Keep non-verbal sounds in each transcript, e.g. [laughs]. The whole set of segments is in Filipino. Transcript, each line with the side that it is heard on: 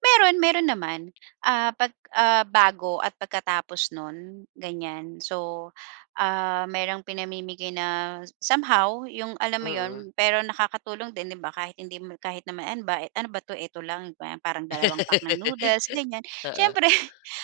right: Meron, meron naman, ah, pag, ah, bago at pagkatapos non, ganyan. So, um, merong pinamimigay na somehow yung alam mo,
left: Mhm.
right: 'yun? Pero nakakatulong din, 'di ba, kahit hindi mo kahit na maemba, ano ba 'to? Eto lang? Gwe parang dalawang pack ng
left: [laughs]
right: noodles, ganyan.
left: Oo.
right: Siyempre,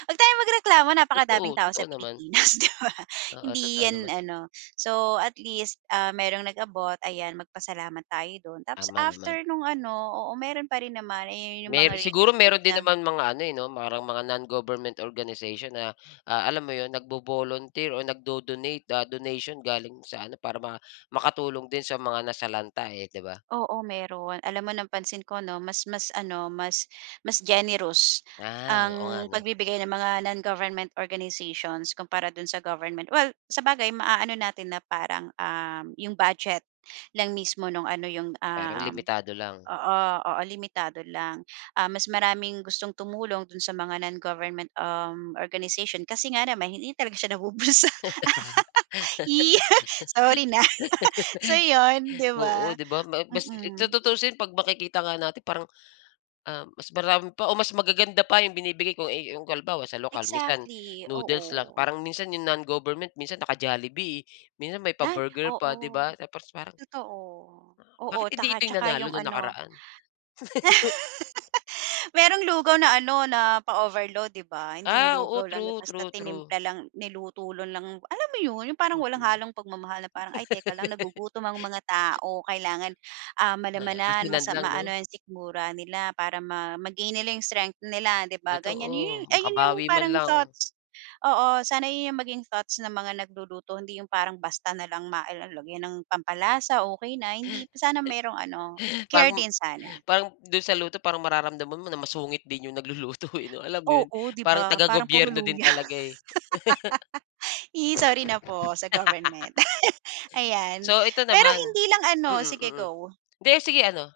right: huwag tayong magreklamo, napakadaming
left: Totoo.
right: tao sa
left: Totoo naman.
right: Pilipinas, 'di ba.
left: Oo,
right: Hindi
left: totoo
right: 'yan,
left: naman.
right: ano. So at least, ah, merong nag-abot, ayan, magpasalamat tayo dun. Tapos,
left: Tama naman.
right: after nung, ano, oo, meron pa rin naman, eh, yun yung mga
left: Mer siguro
right: relief goods
left: meron din
right: na
left: naman mga ano, eh, 'no, parang mga non-government organization na, ah, alam mo yun nagbo-volunteer o nagdo-donate, ah, donation galing sa ano, para ba makatulong din sa mga nasalanta, eh, di ba?
right: Oo, meron. Alam mo, napansin ko, 'no, mas mas ano, mas mas generous
left: Ah, oo nga,
right: ang
left: 'no.
right: pagbibigay ng mga non-government organizations kumpara do'n sa government. Well, sabagay, maano natin na parang, um, 'yong budget lang mismo no'ng ano 'yong,
left: Parang
right: um
left: limitado lang.
right: oo, oo, limitado lang. Ah, mas maraming gustong tumulong do'n sa mga non-government, um, organization kasi nga naman hi, hindi talaga siya nabubulsa. [laughs] Eh, sorry na. [laughs] So, 'yon,
left: [laughs]
right: di
left: Oo,
right: ba?
left: di ba, ma bas eh,
right: Mm.
left: tutuusin pag makikita nga natin parang, um, mas marami pa o mas magaganda pa yung binibigay ko, eh, yung kalbawa sa lokal minsan,
right: Exactly,
left: noodles lang.
right: oo.
left: Parang minsan yung non-government minsan naka-Jollibee, minsan may
right: Ay,
left: pa-burger pa, di
right: oo,
left: ba tapos parang
right: totoo, oo
left: Bakit hindi
right: taka
left: ito yung
right: tsaka
left: nanalo
right: yung
left: nung
right: ano
left: nakaraan? [laughs]
right: [laughs] Merong lugaw na ano na pa-overload, di ba? Hindi yung
left: Ah, oo,
right: lugaw lang na
left: true,
right: basta
left: true, true.
right: tinimpla lang, niluto lo lang, alam mo yun, yung parang walang
left: Mm.
right: halong pagmamahal, na parang, ay teka lang
left: [laughs]
right: nagugutom ang mga tao, kailangan, um,
left: Oo,
right: malamanan mas,
left: asinan
right: am
left: lang
right: maano
left: 'no?
right: yung sikmura nila para ma ma-gain nilang strength nila, di ba ganyan. Yun
left: Totoo.
right: ay yun yung
left: Makabawi man
right: parang
left: lang.
right: thoughts oo, sana yun yung maging thoughts ng mga nagluluto, hindi yung parang basta na lang ma el el lagyan ng pampalasa, okey na, hindi sana merong ano, care
left: Bagum
right: din sana.
left: parang dun sa luto parang mararamdaman mo na masungit din yung nagluluto, eh, 'no? Alam mo yun?
right: Oo, di
left: Parang
right: ba, parang puro
left: taga-gobyerno din
right: luya.
left: talaga, eh. [laughs]
right: [laughs] Eh, sorry na po sa government.
left: [laughs]
right: [laughs] Ayan,
left: So, ito
right: pero
left: naman
right: hindi lang, ano
left: mm,
right: sige,
left: mm.
right: go.
left: Hindi sige, ano?